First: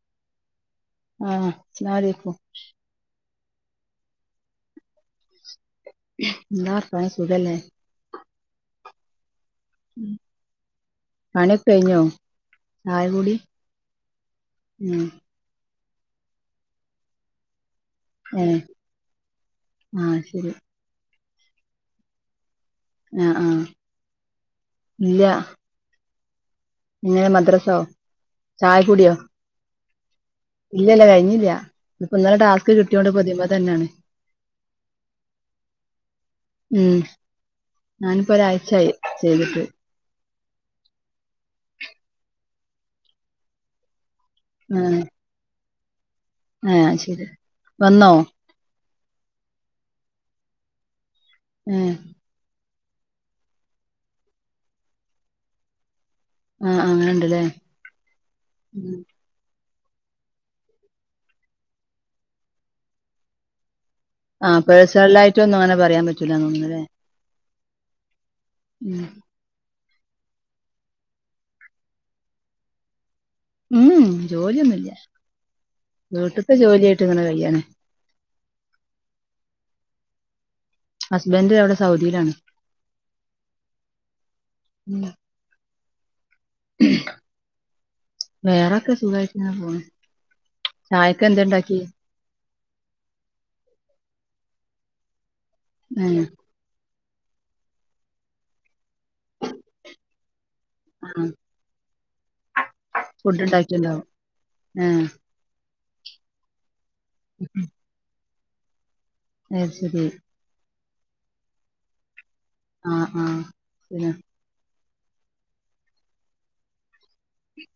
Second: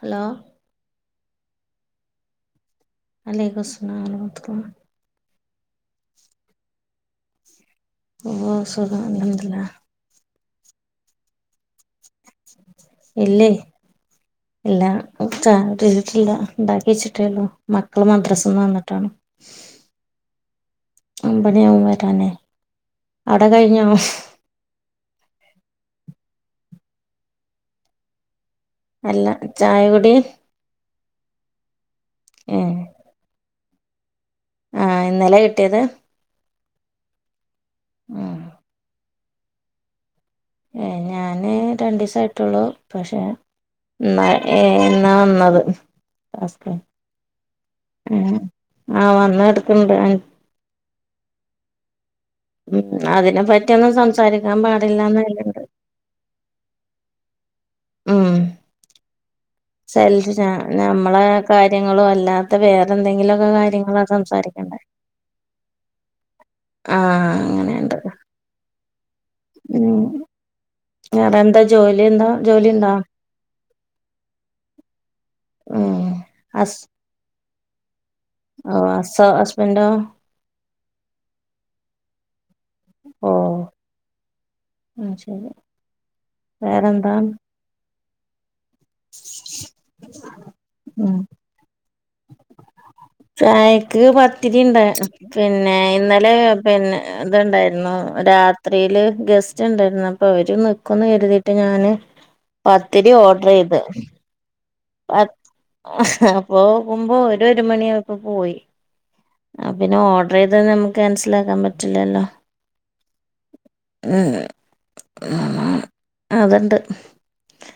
Hello. ആഹ്‌ അസ് ലാമു അലൈയ്ക്കും. വലൈക്കുംസ്‌ലാം വറഹ്‌മത്തുള്ളാഹ്‌. ന്താ വർത്താനം സുഖല്ലെ? ഓഹ്‌ സുഖാണ് അൽഹംദ്ദുരില്ലാ. ഉം. പണിക്കൊ കയ്ഞ്ഞോ ചായ കുടി ഇല്ലേ ഇല്ല ഉം. ചായ [unintelligible] ല്ലാ ണ്ടാക്കിവെച്ചിട്ടെള്ളൂ. മക്കള് ഏഹ് മദ്രസ്ന്ന് വന്ന്ട്ടാണ് ആഹ് ശരി ഒമ്പണി ആവും വരാനയ്. ആഹ് ആഹ് ഇല്ല. പിന്നെ മദ്രസോ? ചായ കുടിയോ അല്ല ചായ കുടി ഇല്ലല്ല കഴിഞ്ഞില്ല ഇന്ന്പ്പൊ ഇന്നലെ ഏ ടാസ്ക് കിട്ടിയോണ്ട് പ്പൊ ഇതിമ്മെ തന്നേണ്. ആഹ് ഇന്നലെ കിട്ടിയത്? ഉം ഞാനിപ്പോ ഉം ഒരാഴ്ചായി ചെയ്തിട്ട്. ഏഹ് ഞാന് രണ്ടീസായിട്ടോള്ളു പക്ഷെ ഇന്ന് ഏഹ്‌ ആഹ് ഇന്നാ വന്നത് ഹസ്ബൻഡ് ആഹ് ശരി വന്നോ അങ്ങനേ ആഹ് വന്ന് കടക്ക്ണ്ട് ഉം. ഉം അതിനെ പറ്റിയൊന്നും സംസാരിക്കാം പാടില്ലാന്ന് അയ്ല്ണ്ട്. ആഹ് അങ്ങനെണ്ട്ലെ ഉം. സെൽഫിശോ നമ്മളെ കാര്യങ്ങളോ അല്ലാത്ത വേറെന്തെങ്കിലൊക്കെ കാര്യങ്ങളെ ആഹ് സംസാരിക്കണ്ട പേഴ്സണലായിട്ടൊന്നും അങ്ങനെ പറയാൻ പറ്റൂലാന്ന് തോന്നുന്നുല്ലേ ആഹ്‌ അങ്ങനേണ്. ഉം. ഉം വേറെ എന്താ ജോലി എന്താ ജോലിണ്ടോ? ഉം ജോലിയൊന്നുല്ല്യാ ഉം വീട്ട്ത്തെ ഹസ് ജോലിയായിട്ട് ഇങ്ങനെ കയ്യ്ന്നെ. ഓ അസ്സൊ ഹസ്ബെൻഡേ? ഹസ്ബൻഡ് അവടെ സൗധീലാണ്. ഓഹ് ഉം ശരി വേറെന്താ? വേറെക്കെ സുഖായിട്ട്ങ്ങനേ പോണ് ഉം ചായക്ക് എന്തേ ണ്ടാക്കി? ചായക്ക് പത്തിരി ണ്ട് പിന്നെ ഏ ഇന്നലെ പിന്നെ ഇതുണ്ടായിരുന്നു രാത്രിയില് ഗസ്റ്റ് ണ്ടായിരുന്നു അപ്പൊ അവര് ന് ക്കുംന്ന് ആ കര്തീട്ട് ഞാന് പത്തിരി ഓഡ്റീതൂ. ആഹ്. അപ്പോ നോക്കുമ്പോ അവര് ഒരു മണിയായപ്പോ പോയി. അപ്പൊ അത് പിന്നെ ശരി ഓഡ്റീതാ ഞമ്മക്ക് ക്യാൻസലാക്കാൻ പറ്റില്ലല്ലോ. ആ ആ പിന്നെ ഉം അതുണ്ട്.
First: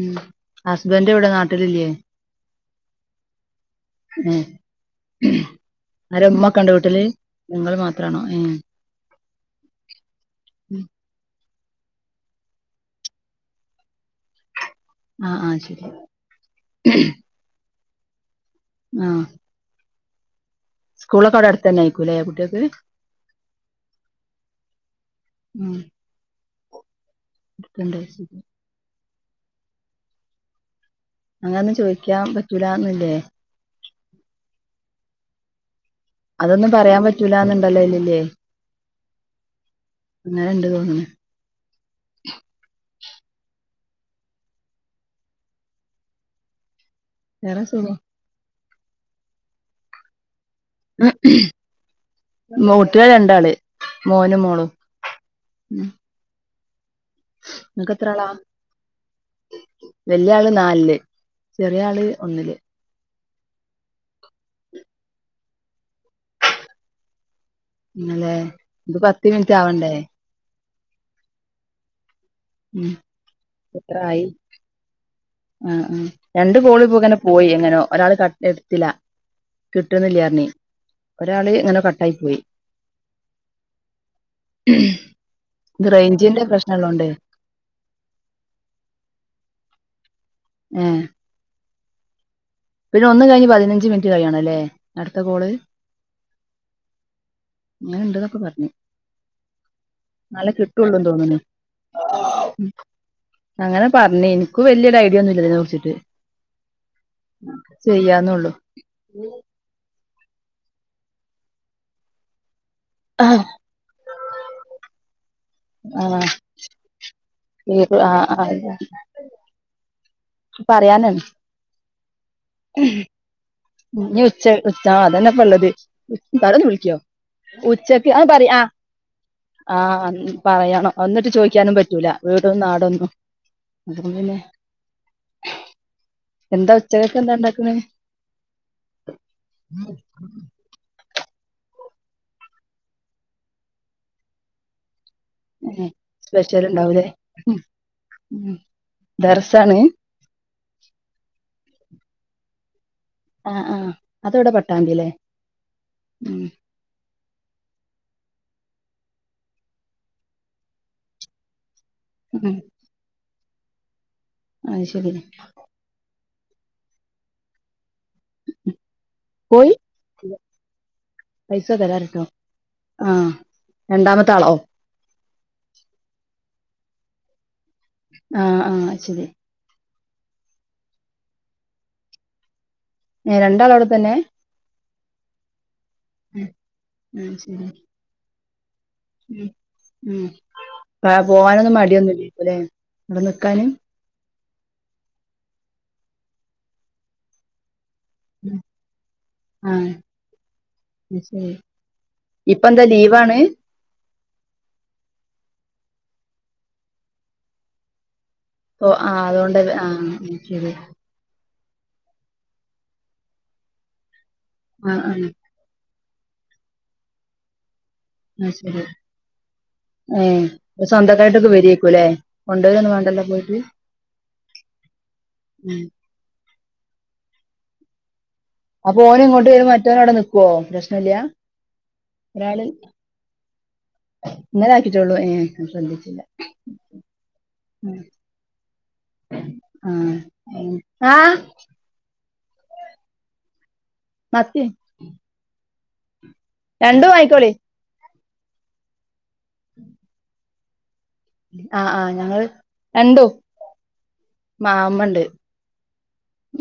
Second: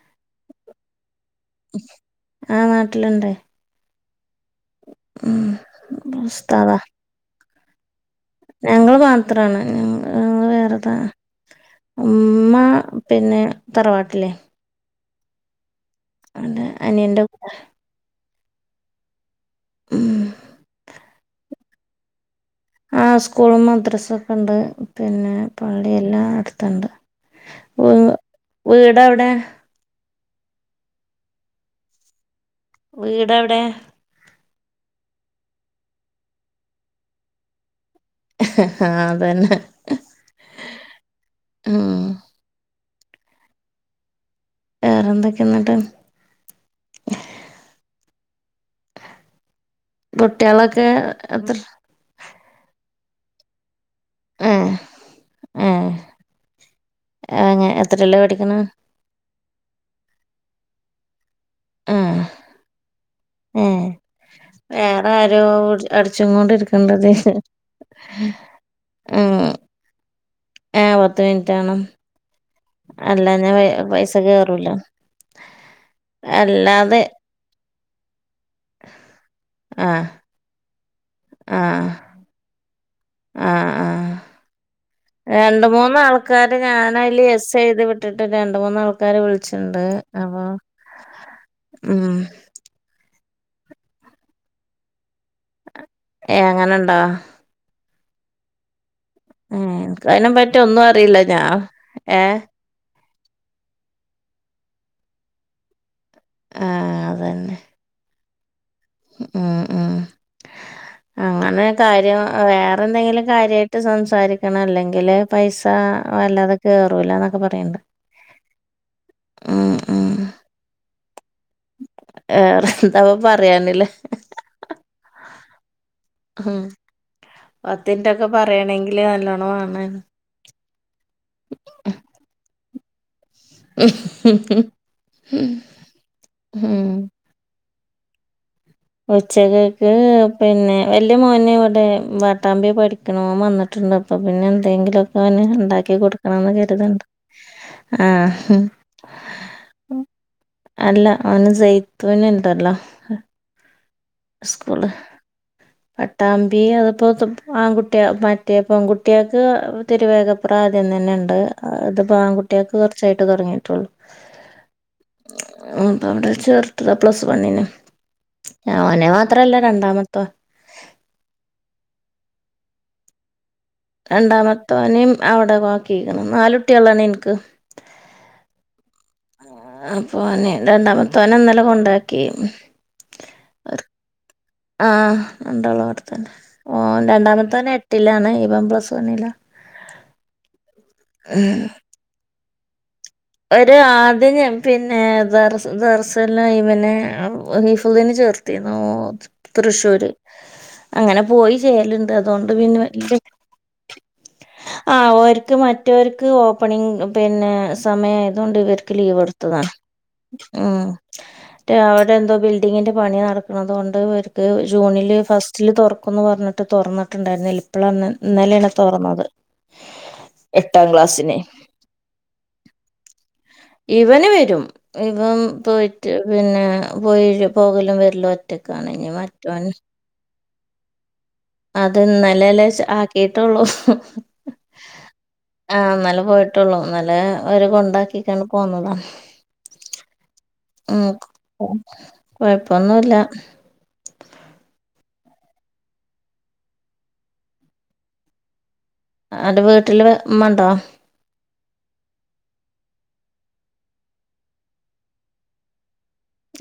ഉം ഹസ്ബൻഡ് ഇവടെ നാ ആഹ് നാട്ടില്ണ്ടയ്. ഉം ആരാ ഉമ്മ ഒക്കെ ഉണ്ടോ ഉസ്താദാ വീട്ടില്? ഇങ്ങള് മാത്രണോ ഏഹ്. ഞങ്ങള് മാത്രാണ് ഞങ്ങള് ഉം. വേറെതാ ഉമ്മ പിന്നെ തറവാട്ടില് ആഹ് ആഹ് ശരി [unintelligible] അനിയന്റെ കൂടെ ആഹ് മ്ഹ് സ്കൂളൊക്കെ അവിടെ അടുത്ത് തന്നെ ആയിരിക്കൂല്ലേ കുട്ട്യക്ക് ആഹ് സ്കൂളും മദ്രസൊക്കെ ഉണ്ട് പിന്നെ ഉം പള്ളിയെല്ലാം അടുത്തൊണ്ട് [unintelligible] വീട് എവിടെ അങ്ങനൊന്നും ചോദിക്കാൻ പറ്റൂലാന്ന് ഇല്ലേ എവിടെ അതൊന്നും പറയാൻ പറ്റൂലാന്ന് ഒണ്ടല്ലോ അയിലില്ലേ ആഹ് അതന്ന അങ്ങനെ ഉണ്ട് തോന്നണ് മ്ഹ് വേറെന്തൊക്കെയാ എന്നിട്ട് വേറെ സുഖം കുട്ട്യളൊക്കെ എത്ര മ് കുട്ട്യള് രണ്ടാള് മോനും മോളും ആഹ് ഉം [unintelligible] നിങ്ങക്ക് എത്ര എത്രെലാ ആളാ പഠിക്കണ വല്യ ആള് നാലില് ചെറിയ ആള് ആഹ് ഒന്നില് ഏഹ് വേറെ ആരോ അടിച്ചും കൊണ്ട് ഇരിക്കേണ്ടത് [unintelligible] ഇത് പത്ത് മിനിറ്റ് ആവണ്ടേ ആഹ് പത്ത് മിനിറ്റ് ആണ് ഉം അല്ലാഞ്ഞേ പൈ എത്ര പൈസ ആയി കേറൂല ആഹ് ആഹ് രണ്ട് കോള് ഇപ്പൊ അല്ലാതെ ഇങ്ങനെ പോയി എങ്ങനോ ഒരാള് കട്ടെയ്ത് [unintelligible] ആഹ് കിട്ടുന്നില്ല പറഞ്ഞ് ഒരാള് ഇങ്ങനെ ആഹ് കട്ടായി പോയി ആഹ് ആഹ് ഇത് റേയ്ഞ്ചിന്റെ പ്രശ്നൊള്ളോണ്ടേ [unintelligible] ട്ടിട്ട് രണ്ട് മൂന്ന് ആൾക്കാര് വിളിച്ചിണ്ട് അപ്പൊ ഏഹ് ഉം പിന്നെ ഒന്ന് കഴിഞ്ഞ് പതിനഞ്ച് മിനിറ്റ് കഴിയണല്ലേ അടുത്ത കോള് ഏഹ് അങ്ങനെണ്ടോ അങ്ങനെ ഉണ്ട്ന്നൊക്കെ പറഞ്ഞ് ഉം എനിക്ക് അയിനെ പറ്റി ഒന്നും അറിയില്ല തോന്ന്ണ് ഞാൻ ഏഹ് അങ്ങനെ പറഞ്ഞ് എനിക്ക് വല്യൊരു ഐഡിയ ഒന്നുമില്ല ഇതിനെ കുറിച്ചിട്ട് ആഹ് അതന്നെ ചെയ്യാന്നേ ഉള്ളൂ ഉം ഉം അങ്ങനെ കാര്യം വേറെ എന്തെങ്കിലും ആഹ് കാര്യാ യിട്ട് സംസാരിക്കണം അല്ലെങ്കില് പൈസ് [unintelligible] ആഹ് അല്ലാതെ കേറൂലാന്നൊക്കെ പറയ്ണ്ട് ഉം ഉം പറയാന് വേറെ എന്താപ്പൊ പറയാന് ഇനി ഉച്ച ഉച്ച അതന്നെ ഇപ്പേ ഉള്ളത് ഉം [unintelligible] വിളിക്കോ ഉച്ചക്ക് ആഹ് പത്തിൻറ്റൊക്കെ പറയാ പറയണെങ്കില് നല്ലോണം വാണേ ആഹ് ആഹ് അൻ പറയണം എന്നിട്ട് ചോദിക്കാനും പറ്റൂല വീട നാടൊന്നും അത് കെണ്ടെന്നെ എന്താ ഉം ഉച്ചകൊക്കെ എന്താ ഉണ്ടാക്കുന്ന ഉച്ചക്കക്ക് പിന്നെ വല്യ മോന് ഇവിടെ പട്ടാമ്പി പഠിക്കണെന്ന് ഓം വന്നിട്ടുണ്ട് അപ്പൾ പിന്നെ എന്തെങ്കിലും അവന്ന് ഉണ്ടാക്കി കൊടുക്കണംന്ന് സ്പെഷ്യൽ കരുത്ണ്ട് ഉണ്ടാവൂലേ ഉം ആഹ് ദർസാണ് അല്ല ഓന് സൈത്തൂൻ ഇണ്ടല്ലോ ആഹ് ആഹ് അതെവിടെ പട്ടാമ്പി അല്ലേ പട്ടാമ്പി അതിപ്പോ ആൺകുട്ടിയ മറ്റേ പെൺകുട്ടികൾക്ക് തിരുവേഗപ്ര ആദ്യം തന്നെ ഉണ്ട് അത് ഇപ്പ ഉം ആൺകുട്ടികൾക്ക് കുറച്ചായിട്ട് തുടങ്ങിയിട്ടുള്ളൂ അയ് ശരി അപ്പം അവിടെ ചേർത്തതാ പ്ലസ് വണ്ണിന് അവനെ മാത്രമല്ല പോയി രണ്ടാമത്തോ പൈസ തരാ പറിട്ടോ ആഹ് രണ്ടാമത്തേനെയും അവിടെ ആക്കിക്ണ് നാലുട്ടിളാണ് എനിക്ക് ആഹ് ആഹ് അയ് ശരി അപ്പ അവനെ രണ്ടാമത്തേനെ ഇന്നലെ കൊണ്ടാക്കി ഏഹ് രണ്ടാളും അവിടെ തന്നെ ആ രണ്ടാളുംഅവിടെതന്നെ ഓൻ ആ രണ്ടാമത്തെ ശരി ഓന് എട്ടിലാണ് ഇവൻ പ്ലസ് വണ്ണ് ഉം ഉം പോകാനൊന്നും മടിയൊന്നുമില്ലല്ലെ ഒരു ആദ്യം പിന്നെ ദർസ് ദർസ് ല് ആയി പിന്നെ ഹിഫ്ളിന് ചേർ ത്തി ആ തൃശ്ശൂര് അത് അങ്ങനെ ശരി പോയി ചേലുണ്ട് അതുകൊണ്ട് ഇപ്പ പിന്നെ എന്താ ലീവാണ് ആ ഓർക്ക് മറ്റോർക്ക് ഓപ്പണിംഗ് പിന്നെ സ് സമയം ആയതൊണ്ട് ഓ ഇവർക്ക് ലീവ് ആഹ് അതുകൊണ്ട് കൊടുത്തതാണ് ആഹ് അത് ശരി ഉം അവിടെ എന്തോ ബിൽഡിങ്ങിന്റെ പണി നടക്ക്ണത് കൊണ്ട് അവർക്ക് ആഹ് ജൂണില് ആഹ് ഫസ്റ്റ് ല് തുറക്കുംന്ന് പറഞ്ഞിട്ട് തുറന്നിട്ടുണ്ടായിരുന്നില്ല ഇപ്പളാന്ന് അത് ഇന്നലെയാണ് ശരി തുറന്നത് ഏഹ് എട്ടാം ക്ലാസ്സിന് സ്വന്തക്കായിട്ടൊക്കെ വരേക്കുല്ലേ കൊണ്ടോരൊന്നും വേണ്ടല്ല പോയിട്ട് ഇവന് വരും ഇവൻ ഉം പോയിട്ട് പിന്നെ പോയി പോകലും വരില്ലോ അപ്പൊ ഓന് ഇങ്ങോട്ട് വരും മറ്റോന് അവിടെ നിക്കുവോ പ്രശ്നം ഇല്ല അത് ഇന്നലല്ലേ ആക്കിട്ടുള്ളൂ ഇന്നലെ ആക്കിട്ടോള്ളൂ ഏഹ് ആ ശ്രദ്ധിച്ചില്ല ഇന്നലെ പോയിട്ടുള്ളൂ ഇന്നലെ ഓരെ കൊണ്ടാക്കികാണ്ട് പോന്നതാ ആഹ് ഉം ആഹ് കൊഴപ്പൊന്നുല്ല മത്തി രണ്ടും വായിക്കോളി അടെ വീട്ടില് ഇമ്മണ്ടോ ആഹ് ആഹ് ഞങ്ങള് രണ്ടും മാ ഇമ്മണ്ട്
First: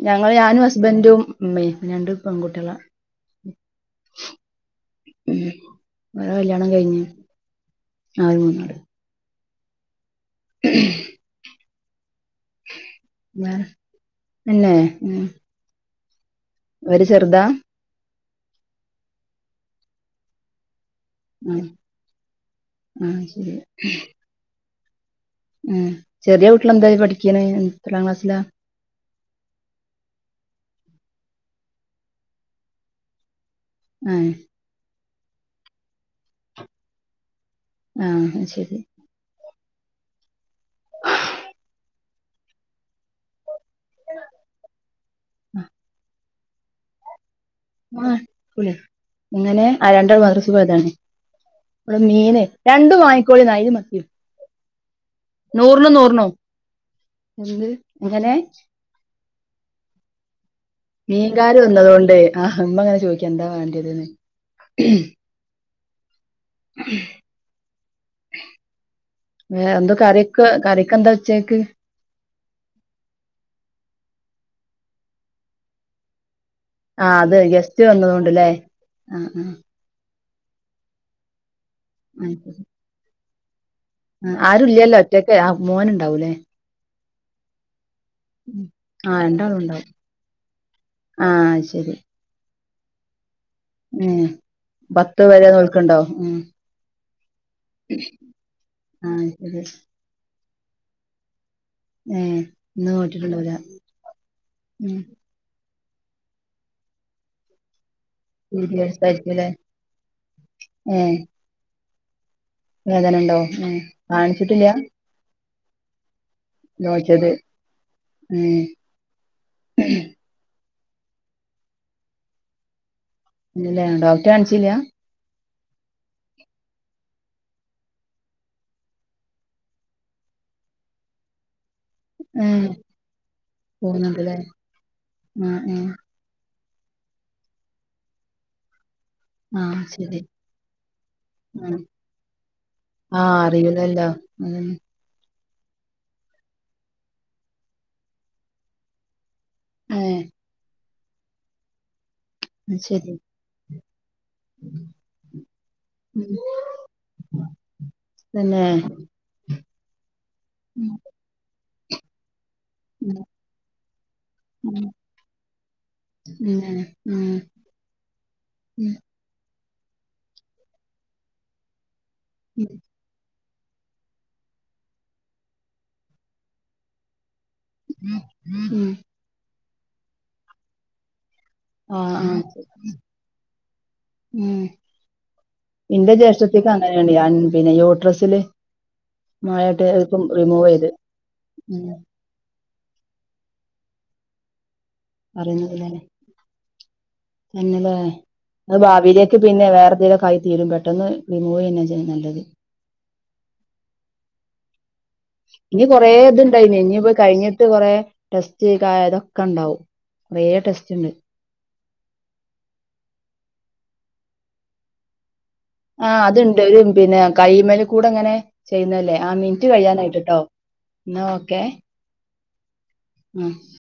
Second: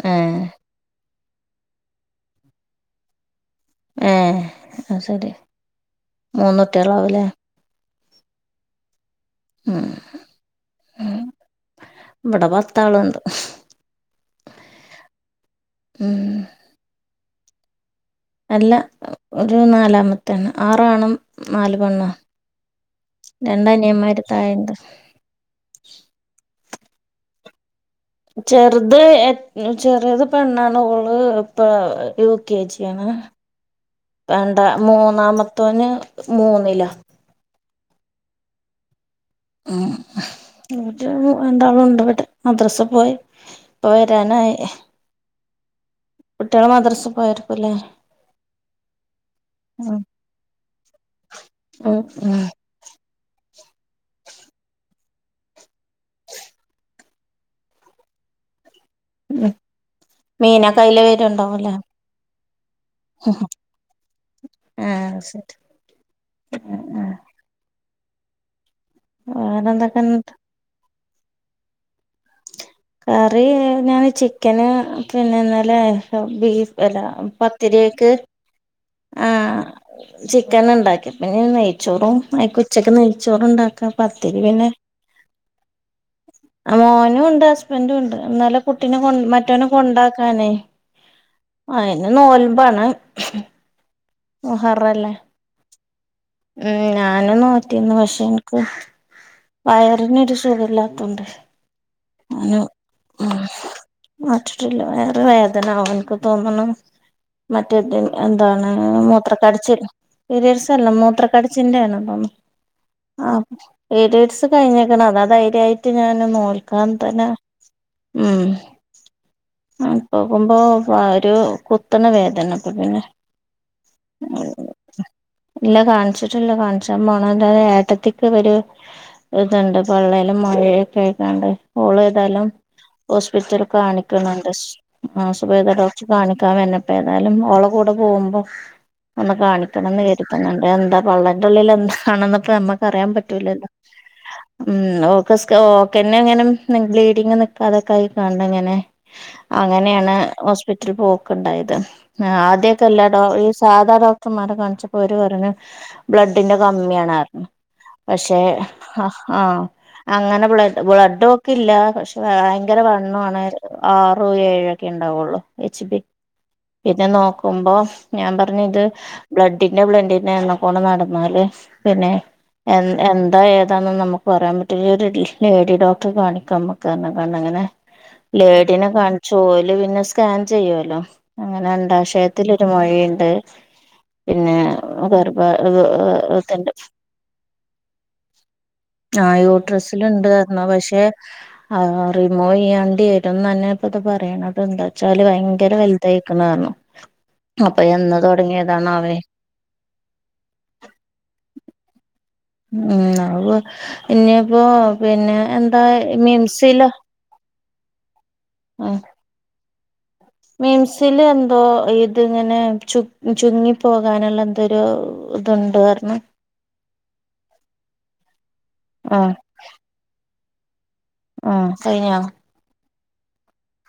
ഞങ്ങള് ഏഹ് ഞാനും ഹസ്ബൻഡും ഉമ്മയും രണ്ട് പെൺകുട്ടികള ഏഹ് അത് ശരി. ഉം വേറെ മൂന്ന് കല്യാണം കഴിഞ്ഞു കുട്ടികളാവൂലേ? [unintelligible] ഉം [inaudible] ഉം. ഇവിടെ പത്താളുണ്ട് വേറെ തന്നെ ഉം ഇവര് ചെറുതാ അല്ല ഓരു നാലാമത്താണ് ആറാണും ആഹ് നാല് പെണ്ണാ ആഹ് ശരി രണ്ടനിയമ്മാര് താഴെണ്ട് ഉം ചെറിയ കുട്ടികള് എന്തായി പഠിക്ക്‌ണ് ചെ റുത് എ ചെറെത് പെണ്ണാണ് ഓള് ഇപ്പം യു കെ ജി ആണ് ആഹ് രണ്ടാ മൂന്നാമത്തോന് മൂന്നില ആ അയ് ശരി ഉം ഓര് രണ്ടാളും ഉണ്ടിവടെ മദ്രസേ പോയി ഇപ്പൊ വരാനായി ആ കുട്ട്യേള് മദ്രസ് പോയോര് മ്മാ വിളി ഇങ്ങനെ ആ ഉം രണ്ടാളും മദ്രസ് പോയതാണ് ഇവടെ ഉം ഉം മീനേ രണ്ടും വാങ്ങിക്കോളിന്നാ അയിലിം മത്തീം നൂറിനും നൂറിനും എന്ത് എങ്ങനെ? ഉം മീനൊക്കെ അയ്ലെ വെരുണ്ടാവും ല്ലേ ആ ഹ ഇമ്മങ്ങനെ ചോയിക്ക എന്താ വേണ്ടിയേതെന്ന് [unintelligible] ഉം ആഹ് വേറെ എന്തോ കറിക്ക് കറിക്കെന്താ ഉച്ചേക്ക്? കറി ഞാൻ ചിക്കന് പിന്നെ ഇന്നലെ ബീഫ് എല ആഹ് അത് ഗസ്റ്റ് പത്തിരീക്ക് വന്നതുകൊണ്ടല്ലേ ആഹ് ആ ആഹ് ചിക്കന്ണ്ടാക്കി പിന്നെ നെയ്ച്ചോറും അയ്ക്ക്‌ ഉച്ചക്ക് നെയ്ച്ചോറ്ണ്ടാക്കാം ഉം ആരുല്ല്യല്ലോ ഒറ്റയ്ക്ക് ആ മോന് ഉണ്ടാവൂല്ലേ ആ മോനുണ്ട്, ഹസ്ബൻറുണ്ട്. ഇന്നലെ കുട്ടീനെ കൊണ്. ആഹ് മറ്റോനെ രണ്ടാളുണ്ടാവും കൊണ്ടാക്കാനേ ആഹ് അയിന്. ഇന്ന് നോൽമ്പാണ് ഉം മുഹറല്ലേ പത്ത് വരെ നോല്ക്കുണ്ടോ? ഉം ഉം ഞാനും നോറ്റിന്ന് പക്ഷെ ഇനിക്ക് ആഹ് ശരി വയറിനൊരു സുഖല്ലാത്തോണ്ട് ഏഹ് അനു ഇന്ന് ഉം നോറ്റിട്ടുണ്ടാവൂല മാറ്റിട്ടില്ല ഉം വയറു വേദന അവൻക്ക്, തോന്നണ്‌ മറ്റേത് എന്താണ്? പീരിയഡ്സ് ആയിരിക്കുംല്ലേ മൂത്രക്കടച്ചിൽ പിരിയഡ്‌സ് അല്ല ഏഹ് മൂത്രക്കടിച്ചിലിന്റെ ആണ് തോന്നു വേദന ആ ഉണ്ടോ ഏഹ് പിരിയഡ്‌സ് കാണിച്ചിട്ടില്ല കഴിഞ്ഞക്കണ് അതാ ധൈര്യായിട്ട് ഞാന് നോൽ ക്കാൻ തന്ന നോറ്റത് ഉം ഏഹ് അപ്പോക്കുമ്പോ പാ ഒരു കുത്തണ വേദന അപ്പൊ പിന്നെ. ഇല്ല ഡോക്ടറെ കാണിച്ചില്ല്യ ഇല്ല കാണ്ച്ചിട്ടില്ല കാണ്ച്ച പോണംല്ലാെ ഏട്ടത്തിക്ക് ഒരു ഇതുണ്ട് പള്ളേല് മൊഴയൊക്കെ ആയിക്കാണ്ട്.. ഓള് ഏതാലും ഏഹ് ഹോസ്പിറ്റൽ കാണിക്ക്‌ണ് പോവുന്നുണ്ട്ല്ലേ ണ്ട് ആ ആഹ് സുബൈദ ആഹ് ഡോക്ട കാണിക്കാം വരണം പ്പെ ഏതായാലും ഓള കൂടെ പോകുമ്പോ ഒന്ന് ആഹ് കാണിക്കണംന്ന് ശരി കരുതുണ് ണ്ട് എന്താ പള്ളന്റുള്ളിൽ ആഹ് എന്താണെന്ന് നമ്മക്ക് അറിയാൻ ആഹ് പറ്റൂലല്ലോ അറിയൂലല്ലോ അതന്നെ ഉം ഓക്... ക്കെ സ് ഓക്കന്നെങ്ങനെ ബ്ലീഡിങ്ങ് നിക്കാതെക്കായിക്കാണ്ടിങ്ങനെ അങ്ങനെയാണ് ഏഹ് ഹോസ്പിറ്റലിൽ പോക്കുണ്ടായത് ആ അത് ശരി തല്ലഡോ ഈ സാധാ ഡോക്ടർമാരെ കാണിച്ചപ്പോ ഓര് പറഞ്ഞു ഉം ബ്ലഡിന്റെ കമ്മിയാണ് പറഞ്ഞു പക്ഷെ തന്നെ ഹ ആ അങ്ങനെ ബ്ലഡ്.... ഉം ബ്ലഡോക്കില്ല പക്ഷെ ഭയങ്കര ഉം വണ്ണോ ആണ്. ആറും ഏഴും ഒക്കെ ഉണ്ടാവുള്ളൂ എച്ച് ബി ഉം ഉം ക്കുമ്പോ ഞാൻ പറഞ്ഞ് ഇത് ഉം ബ്ലഡിന്റെ ബ്ലഡിന്റെ എണ്ണക്കോണം നടന്നാല് പിന്നെ എ എന്താ ഏതാണെന്ന് നമുക്ക് പറയാൻ പറ്റിയില്ല ഒരു ടീ ലേഡി ഡോക്ടറെ കാണിക്കാം നമക്കന്ന് അങ്ങനെ ഉം ലേഡിനെ ഉം കാണിച്ചു ഓല് പിന്നെ സ്കാൻ ചെയ്യുവല്ലോ അങ്ങനെ ആഹ് അണ്ടാശയ ആഹ് ത്തിലൊരു മൊഴയുണ്ട് പിന്നെ ഉം ഇന്റെ ജ്യേഷ്ഠത്തിക്ക് ഗർഭത്തണ്ട് അങ്ങനെയാണ് അൻ പിന്നെ യൂട്രസില് ആഹ് മഴായിട്ട് ഇപ്പം യൂട്രസ്സിലണ്ട് റഞ്ഞു റിമൂവ് ചെയ്ത് പക്ഷെ ഉം ആഹ് റിമൂവ് ചെയ്യേണ്ടി വരുംന്ന് തന്നെ ഇപ്പ ഇത് പറയണത എന്താ വച്ചാല് ഭയങ്കര വലുതായിക്കണ കാരണം തന്നെല്ല അത് ഭാവിയിലെ പിന്നെ വേറെന്തെങ്കിലും ആയി തീരും പെട്ടെന്ന് റിമൂവ് ചെയ്യുന്ന നല്ലത് ഉം ആഹ് ഇന്നെപ്പോ ഇനി കൊറേ ഇതുണ്ടായി ഇനി ഇനിയിപ്പോ കഴിഞ്ഞിട്ട് കൊറെ ടെസ്റ്റ് കാ ഇതൊക്കെ ഇണ്ടാവും മിംസില എന്തോ ഇ ഇതിങ്ങനെ ചു ചുങ്ങി പോകാനുള്ള എന്തരു ആഹ് അതുണ്ട് ഒരു പിന്നെ കൈമ്മൽ കൂടെ അങ്ങനെ ചെയ്യുന്നല്ലേ ആ ആഹ് മിനിറ്റ് കഴിയാനായിട്ട്ട്ടോ എന്നാ ആഹ് കഴിഞ്ഞ ഉം